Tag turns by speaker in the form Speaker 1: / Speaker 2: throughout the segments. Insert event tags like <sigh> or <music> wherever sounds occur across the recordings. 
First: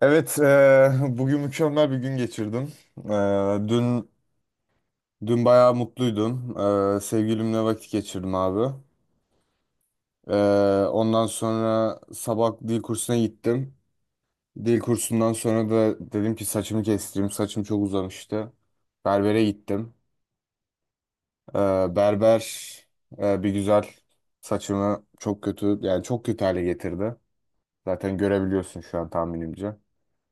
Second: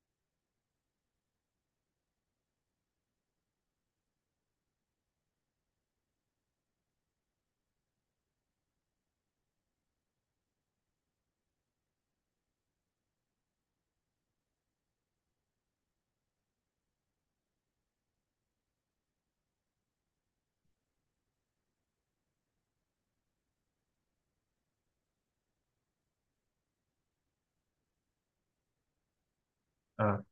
Speaker 1: Evet, <laughs> bugün mükemmel bir gün geçirdim. Eee, dün dün bayağı mutluydum. Sevgilimle vakit geçirdim abi. Ondan sonra sabah dil kursuna gittim. Dil kursundan sonra da dedim ki saçımı kestireyim. Saçım çok uzamıştı. Berbere gittim. Berber Bir güzel saçımı çok kötü, yani çok kötü hale getirdi. Zaten görebiliyorsun şu an tahminimce.
Speaker 2: Evet.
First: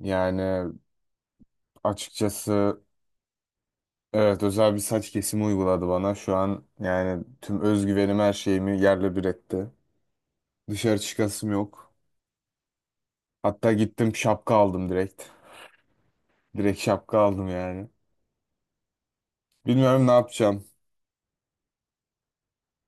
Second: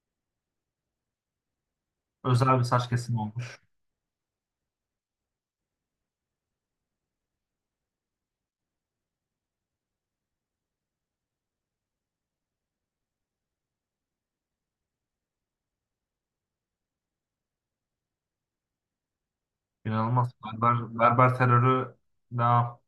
Speaker 1: Yani
Speaker 2: Özel bir
Speaker 1: açıkçası.
Speaker 2: saç kesimi olmuş.
Speaker 1: Evet, özel bir saç kesimi uyguladı bana. Şu an yani tüm özgüvenim, her şeyimi yerle bir etti. Dışarı çıkasım yok. Hatta gittim şapka aldım direkt. Direkt şapka aldım yani. Bilmiyorum ne
Speaker 2: İnanılmaz.
Speaker 1: yapacağım.
Speaker 2: Berber terörü daha.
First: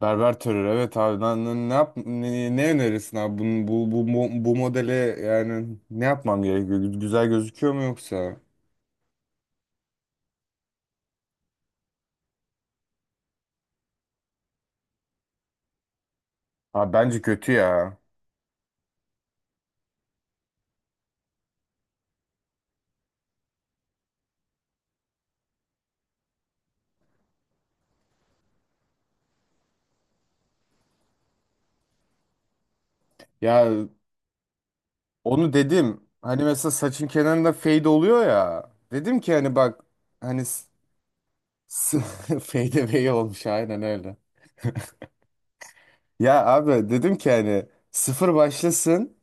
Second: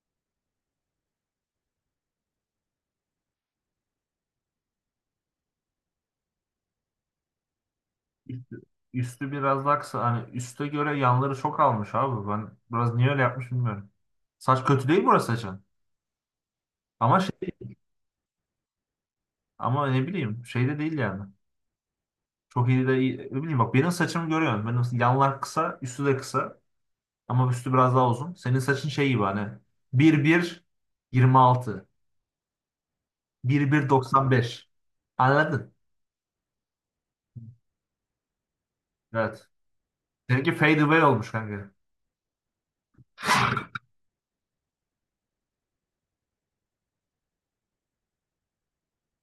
Speaker 1: Berber terör, evet abi ne yap, ne önerirsin abi? Bu modele, yani ne yapmam gerekiyor? Güzel gözüküyor mu yoksa?
Speaker 2: Üstü, üstü biraz daha kısa. Hani üste göre yanları çok almış abi. Ben biraz niye öyle yapmış bilmiyorum. Saç kötü değil, burası saçın.
Speaker 1: Abi
Speaker 2: Ama
Speaker 1: bence
Speaker 2: şey,
Speaker 1: kötü ya.
Speaker 2: ama ne bileyim, şey de değil yani. Çok iyi de iyi. Ne bileyim, bak benim saçımı görüyorsun. Benim yanlar kısa, üstü de kısa. Ama üstü biraz daha uzun. Senin saçın şey gibi, hani 1-1 26.
Speaker 1: Ya
Speaker 2: bir 1 95.
Speaker 1: onu
Speaker 2: Anladın?
Speaker 1: dedim. Hani mesela saçın kenarında fade oluyor ya. Dedim ki
Speaker 2: Evet.
Speaker 1: hani bak. Hani
Speaker 2: Seninki fade away olmuş kanka.
Speaker 1: FDV <laughs> olmuş, aynen öyle. Ya abi dedim ki hani sıfır başlasın,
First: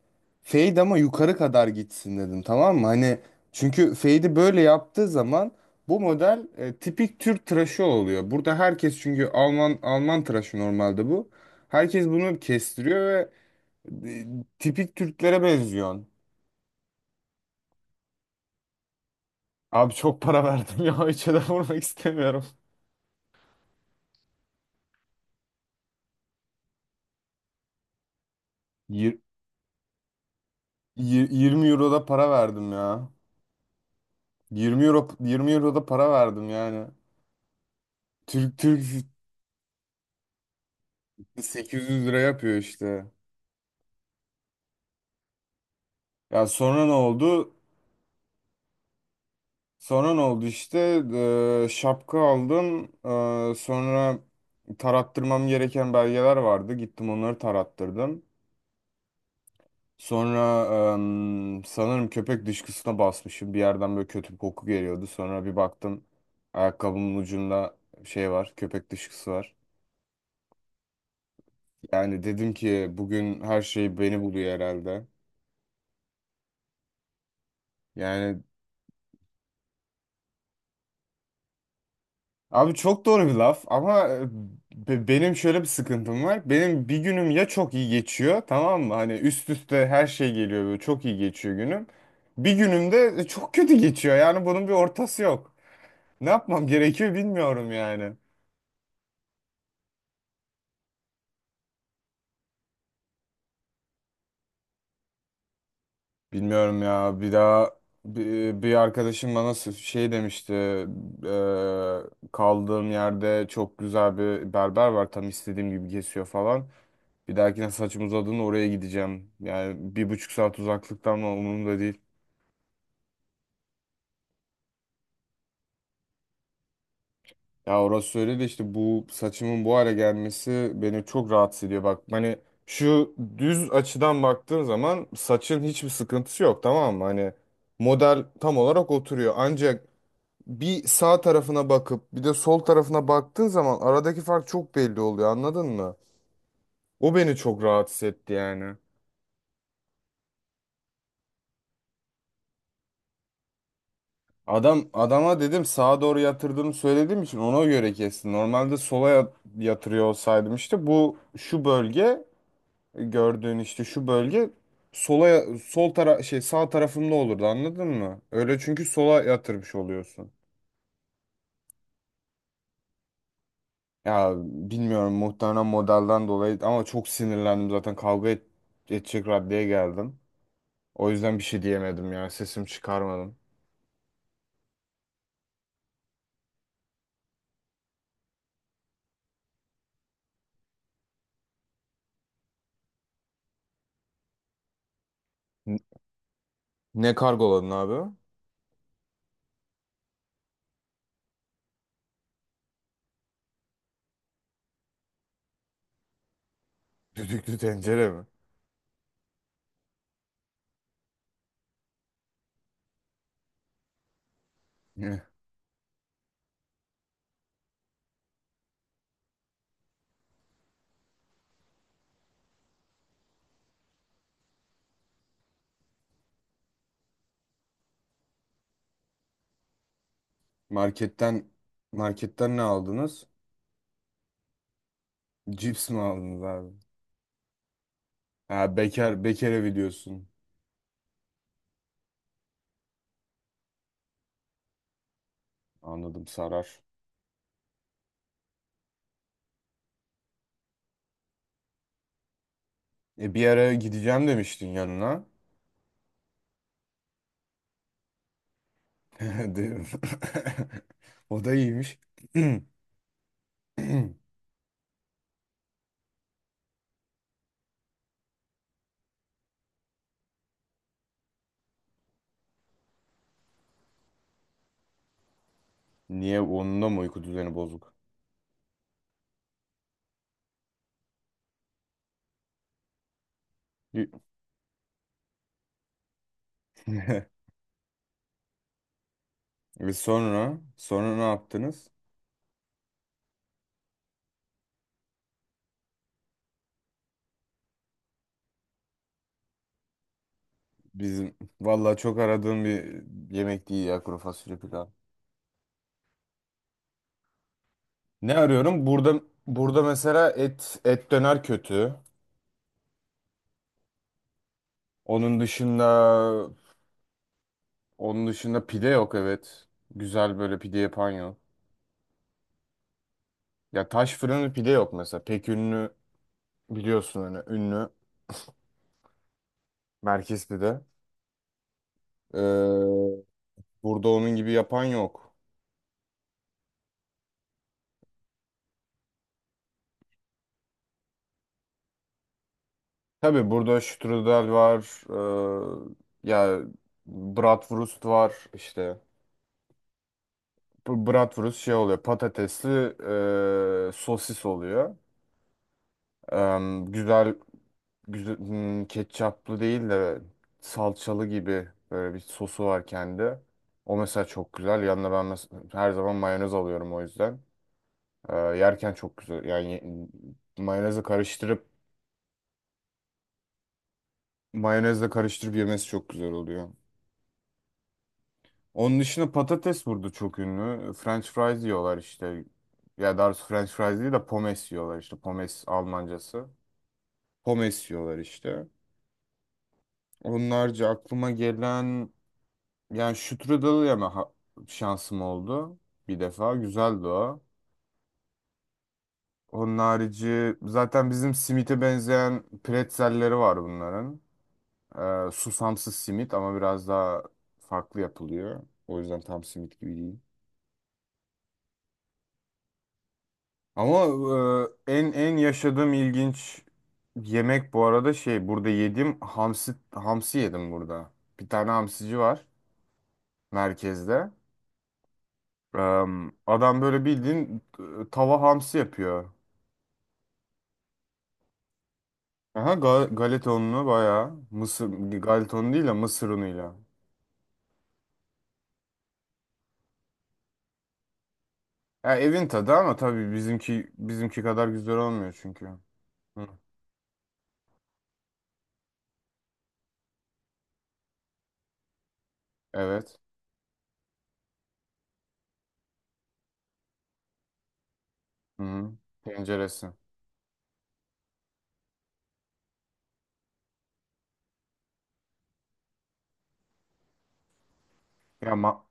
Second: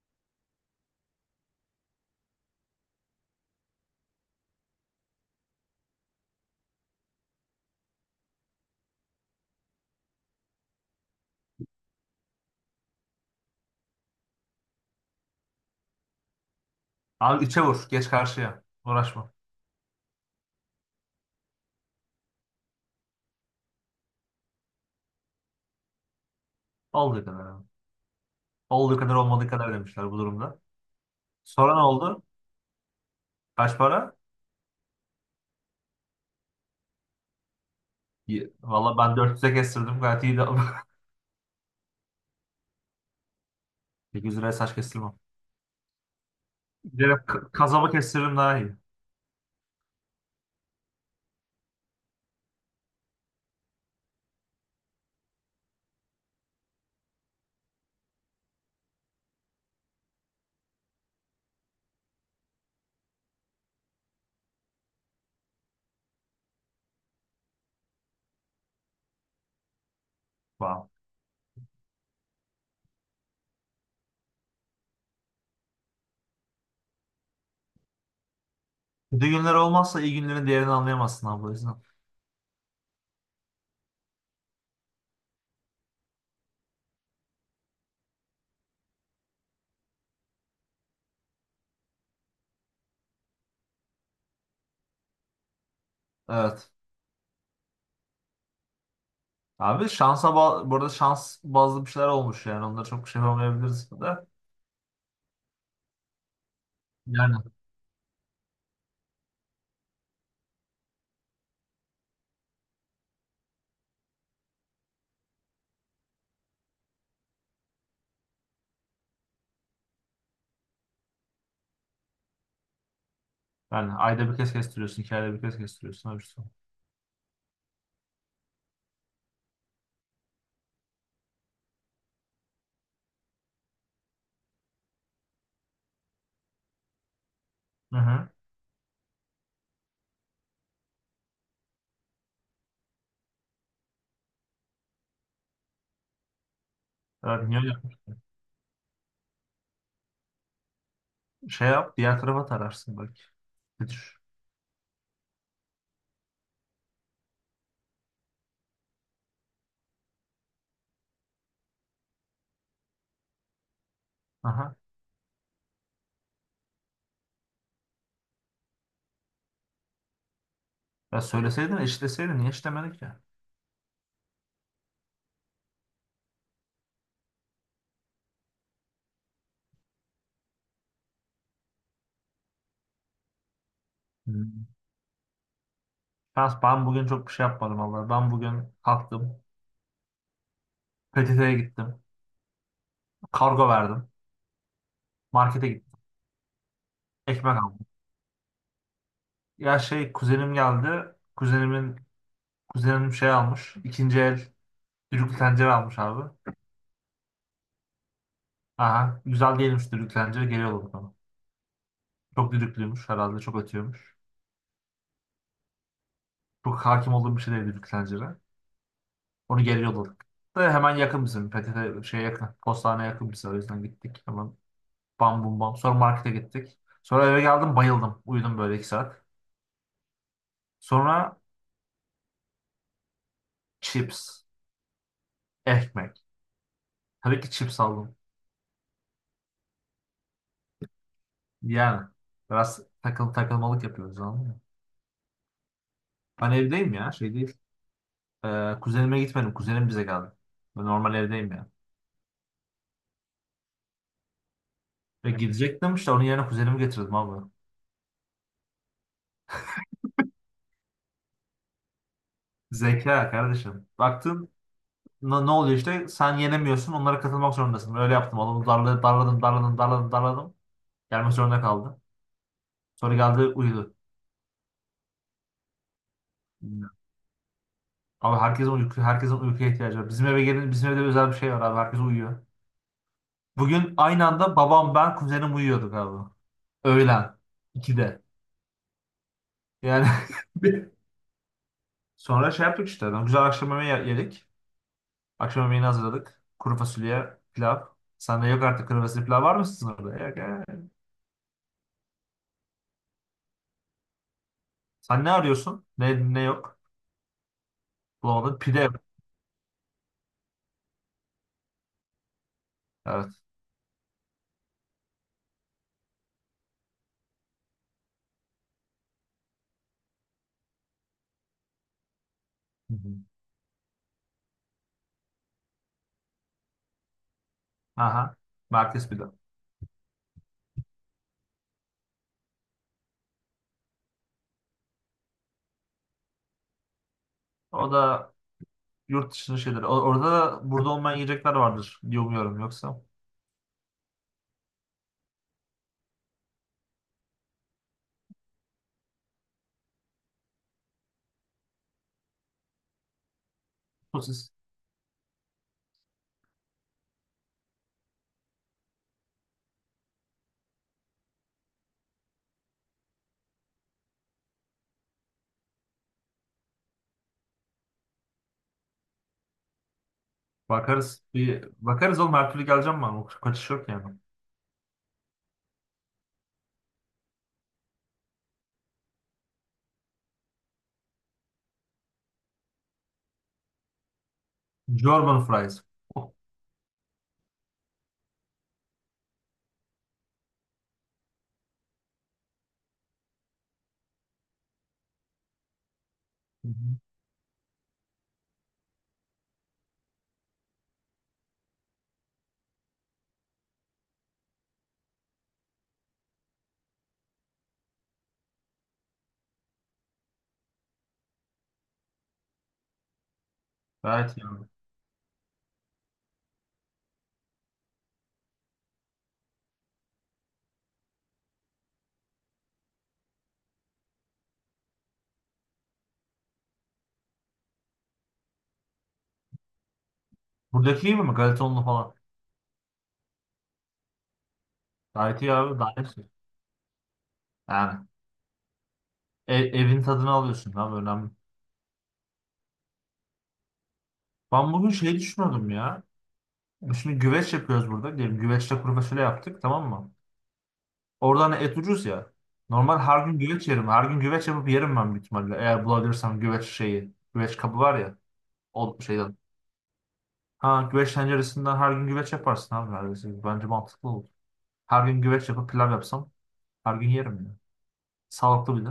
Speaker 1: fade ama yukarı kadar gitsin dedim, tamam mı? Hani çünkü fade'i böyle yaptığı zaman bu model tipik Türk tıraşı oluyor. Burada herkes, çünkü Alman Alman tıraşı normalde bu. Herkes bunu kestiriyor ve e, tipik Türklere benziyorsun.
Speaker 2: Abi içe vur. Geç karşıya. Uğraşma.
Speaker 1: Abi çok para verdim ya, <laughs> hiç de vurmak istemiyorum.
Speaker 2: Olduğu kadar abi. Olduğu kadar
Speaker 1: Yir-
Speaker 2: olmadığı kadar demişler bu durumda.
Speaker 1: 20
Speaker 2: Sonra ne
Speaker 1: euro da
Speaker 2: oldu?
Speaker 1: para verdim ya.
Speaker 2: Kaç para?
Speaker 1: 20 euro da para verdim yani. Türk.
Speaker 2: Valla ben 400'e kestirdim. Gayet iyi de. <laughs>
Speaker 1: 800 lira yapıyor işte.
Speaker 2: 800 liraya saç kestirmem.
Speaker 1: Ya sonra ne
Speaker 2: Direkt
Speaker 1: oldu?
Speaker 2: kazaba kestiririm daha iyi.
Speaker 1: Sonra ne oldu işte? Şapka aldım. Sonra tarattırmam gereken belgeler vardı. Gittim onları tarattırdım. Sonra sanırım köpek dışkısına basmışım. Bir yerden böyle kötü bir koku geliyordu. Sonra bir baktım, ayakkabımın ucunda şey var, köpek dışkısı var.
Speaker 2: Wow.
Speaker 1: Yani dedim ki bugün her şey beni buluyor herhalde. Yani,
Speaker 2: Kötü günler olmazsa iyi günlerin değerini anlayamazsın abi, o yüzden.
Speaker 1: abi çok doğru bir laf ama benim şöyle bir sıkıntım var. Benim bir günüm ya çok iyi geçiyor, tamam mı? Hani üst üste her şey geliyor, böyle çok iyi geçiyor günüm. Bir günüm de çok kötü geçiyor, yani bunun bir ortası yok. Ne yapmam
Speaker 2: Evet.
Speaker 1: gerekiyor bilmiyorum yani.
Speaker 2: Abi şansa burada şans bazlı bir şeyler olmuş yani. Onlara çok bir şey yapamayabiliriz da.
Speaker 1: Bilmiyorum ya,
Speaker 2: Yani.
Speaker 1: bir arkadaşım bana şey demişti. Kaldığım yerde çok güzel bir berber var, tam istediğim gibi kesiyor falan. Bir dahakine saçım uzadığında oraya gideceğim. Yani bir buçuk saat uzaklıkta ama umurumda değil.
Speaker 2: Yani ayda bir kez kestiriyorsun, 2 ayda bir kez kestiriyorsun. Öyle bir şey.
Speaker 1: Ya orası öyle de işte bu saçımın bu hale gelmesi beni çok rahatsız ediyor. Bak hani şu düz açıdan baktığın zaman saçın hiçbir sıkıntısı yok, tamam mı? Hani
Speaker 2: Hı
Speaker 1: model
Speaker 2: hı.
Speaker 1: tam olarak oturuyor. Ancak bir sağ tarafına bakıp bir de sol tarafına baktığın zaman aradaki fark çok belli oluyor, anladın mı? O beni
Speaker 2: Evet,
Speaker 1: çok
Speaker 2: niye.
Speaker 1: rahatsız etti yani.
Speaker 2: Şey yap, diğer tarafa tararsın belki. Bir düş.
Speaker 1: Adam adama dedim sağa doğru yatırdığımı söylediğim için ona göre kesti. Normalde sola yatırıyor olsaydım işte bu şu bölge, gördüğün işte şu bölge
Speaker 2: Aha.
Speaker 1: sola, sol tara şey sağ tarafımda olurdu, anladın mı? Öyle, çünkü sola yatırmış oluyorsun.
Speaker 2: Ya söyleseydin, eşitleseydin. Niye eşitlemedin ki?
Speaker 1: Ya bilmiyorum, muhtemelen modelden dolayı, ama çok sinirlendim zaten kavga edecek raddeye geldim. O yüzden bir şey diyemedim ya, sesimi çıkarmadım.
Speaker 2: Hmm. Şans, ben bugün çok bir şey yapmadım vallahi. Ben bugün kalktım. PTT'ye gittim. Kargo verdim. Markete
Speaker 1: N-
Speaker 2: gittim.
Speaker 1: Ne
Speaker 2: Ekmek
Speaker 1: kargoladın
Speaker 2: aldım.
Speaker 1: abi?
Speaker 2: Ya şey, kuzenim geldi. Kuzenim şey almış. İkinci el düdüklü tencere almış abi.
Speaker 1: <laughs> Düdüklü tencere mi?
Speaker 2: Aha. Güzel değilmiş düdüklü tencere. Geliyordu bana. Çok düdüklüymüş herhalde. Çok ötüyormuş.
Speaker 1: <laughs>
Speaker 2: Çok hakim olduğum bir şey değil düdüklü tencere. Onu geri yolladık. Da hemen yakın bizim. PTT şeye yakın. Postaneye yakın bize. O yüzden gittik. Hemen bam bum bam. Sonra markete gittik. Sonra eve geldim, bayıldım. Uyudum böyle 2 saat. Sonra
Speaker 1: Marketten Marketten ne aldınız?
Speaker 2: chips.
Speaker 1: Cips mi
Speaker 2: Ekmek.
Speaker 1: aldınız abi?
Speaker 2: Tabii ki chips aldım.
Speaker 1: Ha, bekar bekar evi diyorsun.
Speaker 2: Yani biraz takıl takılmalık yapıyoruz, anladın mı?
Speaker 1: Anladım
Speaker 2: Ben
Speaker 1: sarar.
Speaker 2: evdeyim ya, şey değil. Kuzenime gitmedim. Kuzenim bize geldi. Ben normal evdeyim ya.
Speaker 1: E bir ara gideceğim demiştin yanına.
Speaker 2: Ve gidecektim işte, onun yerine kuzenimi getirdim abi.
Speaker 1: <laughs> Dedim. <laughs> O da iyiymiş. <clears throat>
Speaker 2: Zeka kardeşim. Baktın. Ne oluyor işte? Sen yenemiyorsun. Onlara katılmak zorundasın. Öyle yaptım. Adamı darladım, darladım, darladım, darladım, darladım. Gelmek zorunda kaldı. Sonra geldi, uyudu.
Speaker 1: Niye, onun da mı uyku düzeni bozuk?
Speaker 2: Abi herkesin uykuya ihtiyacı var. Bizim eve gelin, bizim evde özel bir şey var abi. Herkes uyuyor. Bugün
Speaker 1: Y-
Speaker 2: aynı anda babam, ben, kuzenim uyuyorduk abi. Öğlen.
Speaker 1: <laughs>
Speaker 2: 2'de.
Speaker 1: Ve
Speaker 2: Yani
Speaker 1: sonra
Speaker 2: <laughs>
Speaker 1: sonra ne yaptınız?
Speaker 2: sonra şey yaptık işte. Güzel akşam yemeği yedik. Akşam yemeğini hazırladık. Kuru fasulye, pilav. Sende yok artık, kuru fasulye pilav var mı sizin orada? Yok.
Speaker 1: Bizim vallahi çok aradığım bir yemek değil ya kuru fasulye pilav.
Speaker 2: Sen ne arıyorsun? Ne yok?
Speaker 1: Ne
Speaker 2: Bulamadın. Pide
Speaker 1: arıyorum?
Speaker 2: yok.
Speaker 1: Burada, burada mesela et döner kötü.
Speaker 2: Evet.
Speaker 1: Onun dışında, onun dışında pide yok, evet. Güzel böyle pide yapan yok.
Speaker 2: Hı hı.
Speaker 1: Ya taş fırını pide yok mesela. Pek ünlü, biliyorsun hani ünlü
Speaker 2: Aha. Merkez bir de.
Speaker 1: merkez pide. Ee, Burada onun gibi yapan yok.
Speaker 2: O da yurt dışının şeyleri. Orada da burada olmayan yiyecekler vardır diye umuyorum, yoksa.
Speaker 1: Tabii burada strudel var. ee, ya Bratwurst var işte. Bu Bratwurst şey oluyor, patatesli sosis
Speaker 2: Sosis.
Speaker 1: oluyor. Em, güzel, Ketçaplı değil de salçalı gibi böyle bir sosu var kendi. O mesela çok güzel. Yanına ben her zaman mayonez alıyorum o yüzden. Yerken çok güzel. Mayonezle
Speaker 2: Bakarız.
Speaker 1: karıştırıp
Speaker 2: Bakarız oğlum, her türlü geleceğim ben. O kaçış yok yani.
Speaker 1: Mayonezle karıştırıp yemesi çok güzel oluyor. Onun dışında patates burada çok ünlü. French fries yiyorlar işte. Ya daha doğrusu French fries değil de pommes yiyorlar işte.
Speaker 2: German
Speaker 1: Pommes
Speaker 2: fries. Oh.
Speaker 1: Almancası. Pommes yiyorlar işte. Onlarca aklıma gelen. Yani Şükrü yeme şansım oldu bir defa.
Speaker 2: Hı hı.
Speaker 1: Güzeldi o. Onun harici zaten bizim simite benzeyen pretzelleri var bunların. Susamsız simit ama biraz daha farklı yapılıyor. O yüzden tam simit gibi değil. Ama
Speaker 2: Gayet iyi abi.
Speaker 1: en en yaşadığım ilginç yemek bu arada, şey, burada yediğim hamsi, hamsi yedim burada. Bir tane hamsici var merkezde. Ee, Adam böyle bildiğin tava hamsi yapıyor.
Speaker 2: Buradaki iyi mi? Galetonlu falan.
Speaker 1: Aha, galeta ununu bayağı, mısır,
Speaker 2: Gayet iyi
Speaker 1: galeta unu
Speaker 2: abi.
Speaker 1: değil de
Speaker 2: Daha hepsi.
Speaker 1: mısır unuyla.
Speaker 2: Yani evin tadını alıyorsun abi, önemli.
Speaker 1: Ya evin tadı, ama tabii bizimki kadar
Speaker 2: Ben bugün
Speaker 1: güzel
Speaker 2: şey
Speaker 1: olmuyor çünkü.
Speaker 2: düşünüyordum ya.
Speaker 1: Hı.
Speaker 2: Şimdi güveç yapıyoruz burada. Diyelim güveçle kuru fasulye yaptık, tamam mı? Orada hani et ucuz ya. Normal
Speaker 1: Evet.
Speaker 2: her gün güveç yerim. Her gün güveç yapıp yerim ben büyük ihtimalle. Eğer bulabilirsem güveç şeyi. Güveç kabı var ya.
Speaker 1: Hı.
Speaker 2: O şeyden.
Speaker 1: Tenceresi.
Speaker 2: Ha güveç tenceresinden her gün güveç yaparsın abi, neredeyse. Bence mantıklı olur. Her gün güveç yapıp pilav yapsam her gün yerim ya.
Speaker 1: Ya
Speaker 2: Sağlıklı bir de.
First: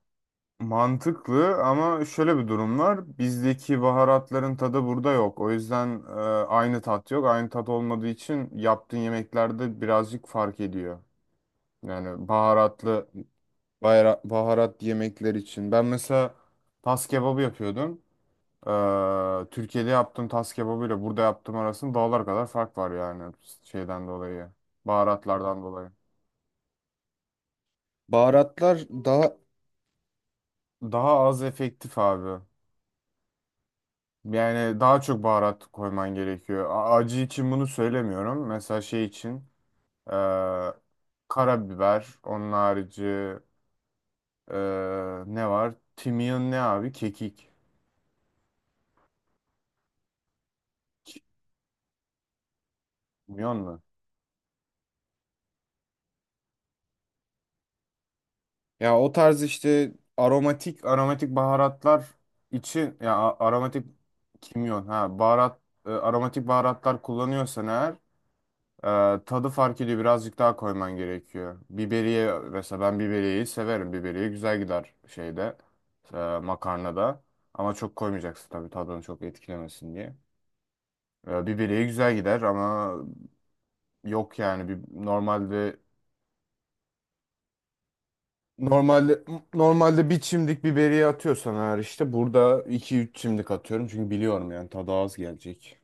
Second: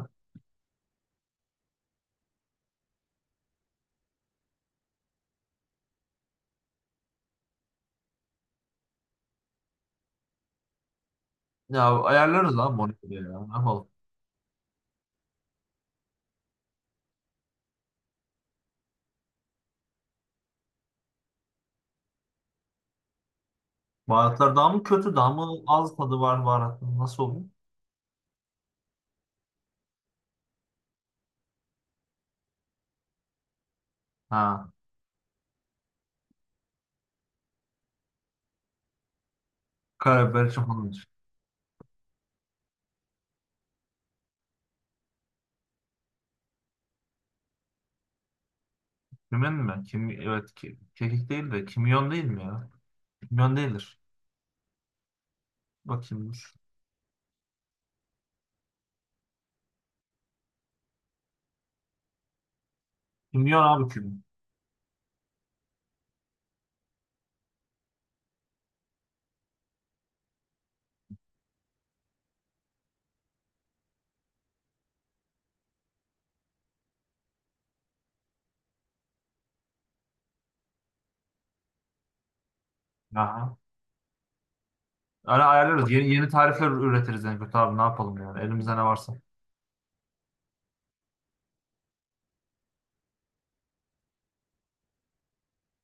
Speaker 1: mantıklı ama şöyle bir durum var. Bizdeki baharatların tadı burada yok. O yüzden aynı tat yok. Aynı tat olmadığı için yaptığın yemeklerde birazcık fark ediyor.
Speaker 2: Ya
Speaker 1: Yani
Speaker 2: ayarlarız abi
Speaker 1: baharatlı,
Speaker 2: monitörü ya. Ne yapalım?
Speaker 1: baharat yemekler için. Ben mesela tas kebabı yapıyordum. Türkiye'de yaptığım tas kebabıyla burada yaptığım arasında dağlar kadar fark var, yani şeyden dolayı.
Speaker 2: Baharatlar daha mı kötü, daha mı
Speaker 1: Baharatlardan dolayı.
Speaker 2: az tadı var baharatın? Nasıl oluyor?
Speaker 1: Baharatlar daha, daha az efektif abi.
Speaker 2: Ha.
Speaker 1: Yani daha çok baharat koyman gerekiyor. Acı için bunu söylemiyorum. Mesela şey için e,
Speaker 2: Karabiber için falan.
Speaker 1: karabiber, onun harici e, ne var? Kimyon ne abi? Kekik.
Speaker 2: Kimyon mu? Evet ki, kekik değil de kimyon değil mi ya?
Speaker 1: Kimyon
Speaker 2: Kimyon
Speaker 1: mu?
Speaker 2: değildir. Bakayım dur.
Speaker 1: Ya o tarz işte aromatik baharatlar için, ya
Speaker 2: Kimyon abi,
Speaker 1: aromatik,
Speaker 2: kimyon.
Speaker 1: kimyon, ha baharat, aromatik baharatlar kullanıyorsan eğer tadı fark ediyor, birazcık daha koyman gerekiyor. Biberiye mesela, ben biberiyeyi severim. Biberiye güzel gider şeyde, e, makarnada, ama çok koymayacaksın tabii, tadını çok etkilemesin diye. E, biberiye güzel gider ama
Speaker 2: Aha.
Speaker 1: yok yani, bir,
Speaker 2: Öyle
Speaker 1: normalde
Speaker 2: ayarlarız. Yeni tarifler üretiriz en kötü abi. Ne yapalım yani? Elimizde ne varsa.
Speaker 1: Normalde, normalde bir çimdik biberiye atıyorsan eğer, işte burada 2 3 çimdik atıyorum çünkü biliyorum yani tadı az gelecek.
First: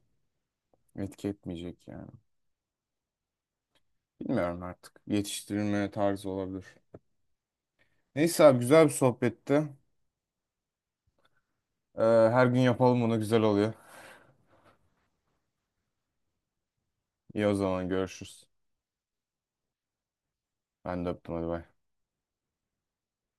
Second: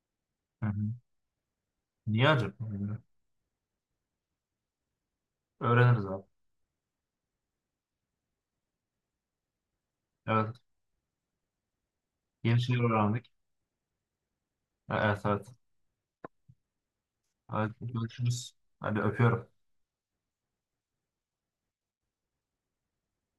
Speaker 2: Hı hı.
Speaker 1: Etki etmeyecek yani.
Speaker 2: Niye acaba? Bilmiyorum.
Speaker 1: Bilmiyorum artık. Yetiştirilme
Speaker 2: Öğreniriz abi.
Speaker 1: tarzı olabilir. Neyse abi, güzel bir sohbetti.
Speaker 2: Evet.
Speaker 1: Her gün
Speaker 2: Yeni şeyler
Speaker 1: yapalım bunu,
Speaker 2: öğrendik.
Speaker 1: güzel oluyor.
Speaker 2: Evet evet.
Speaker 1: İyi, o
Speaker 2: Hadi
Speaker 1: zaman görüşürüz.
Speaker 2: görüşürüz. Hadi öpüyorum.
Speaker 1: Ben de öptüm, hadi bay.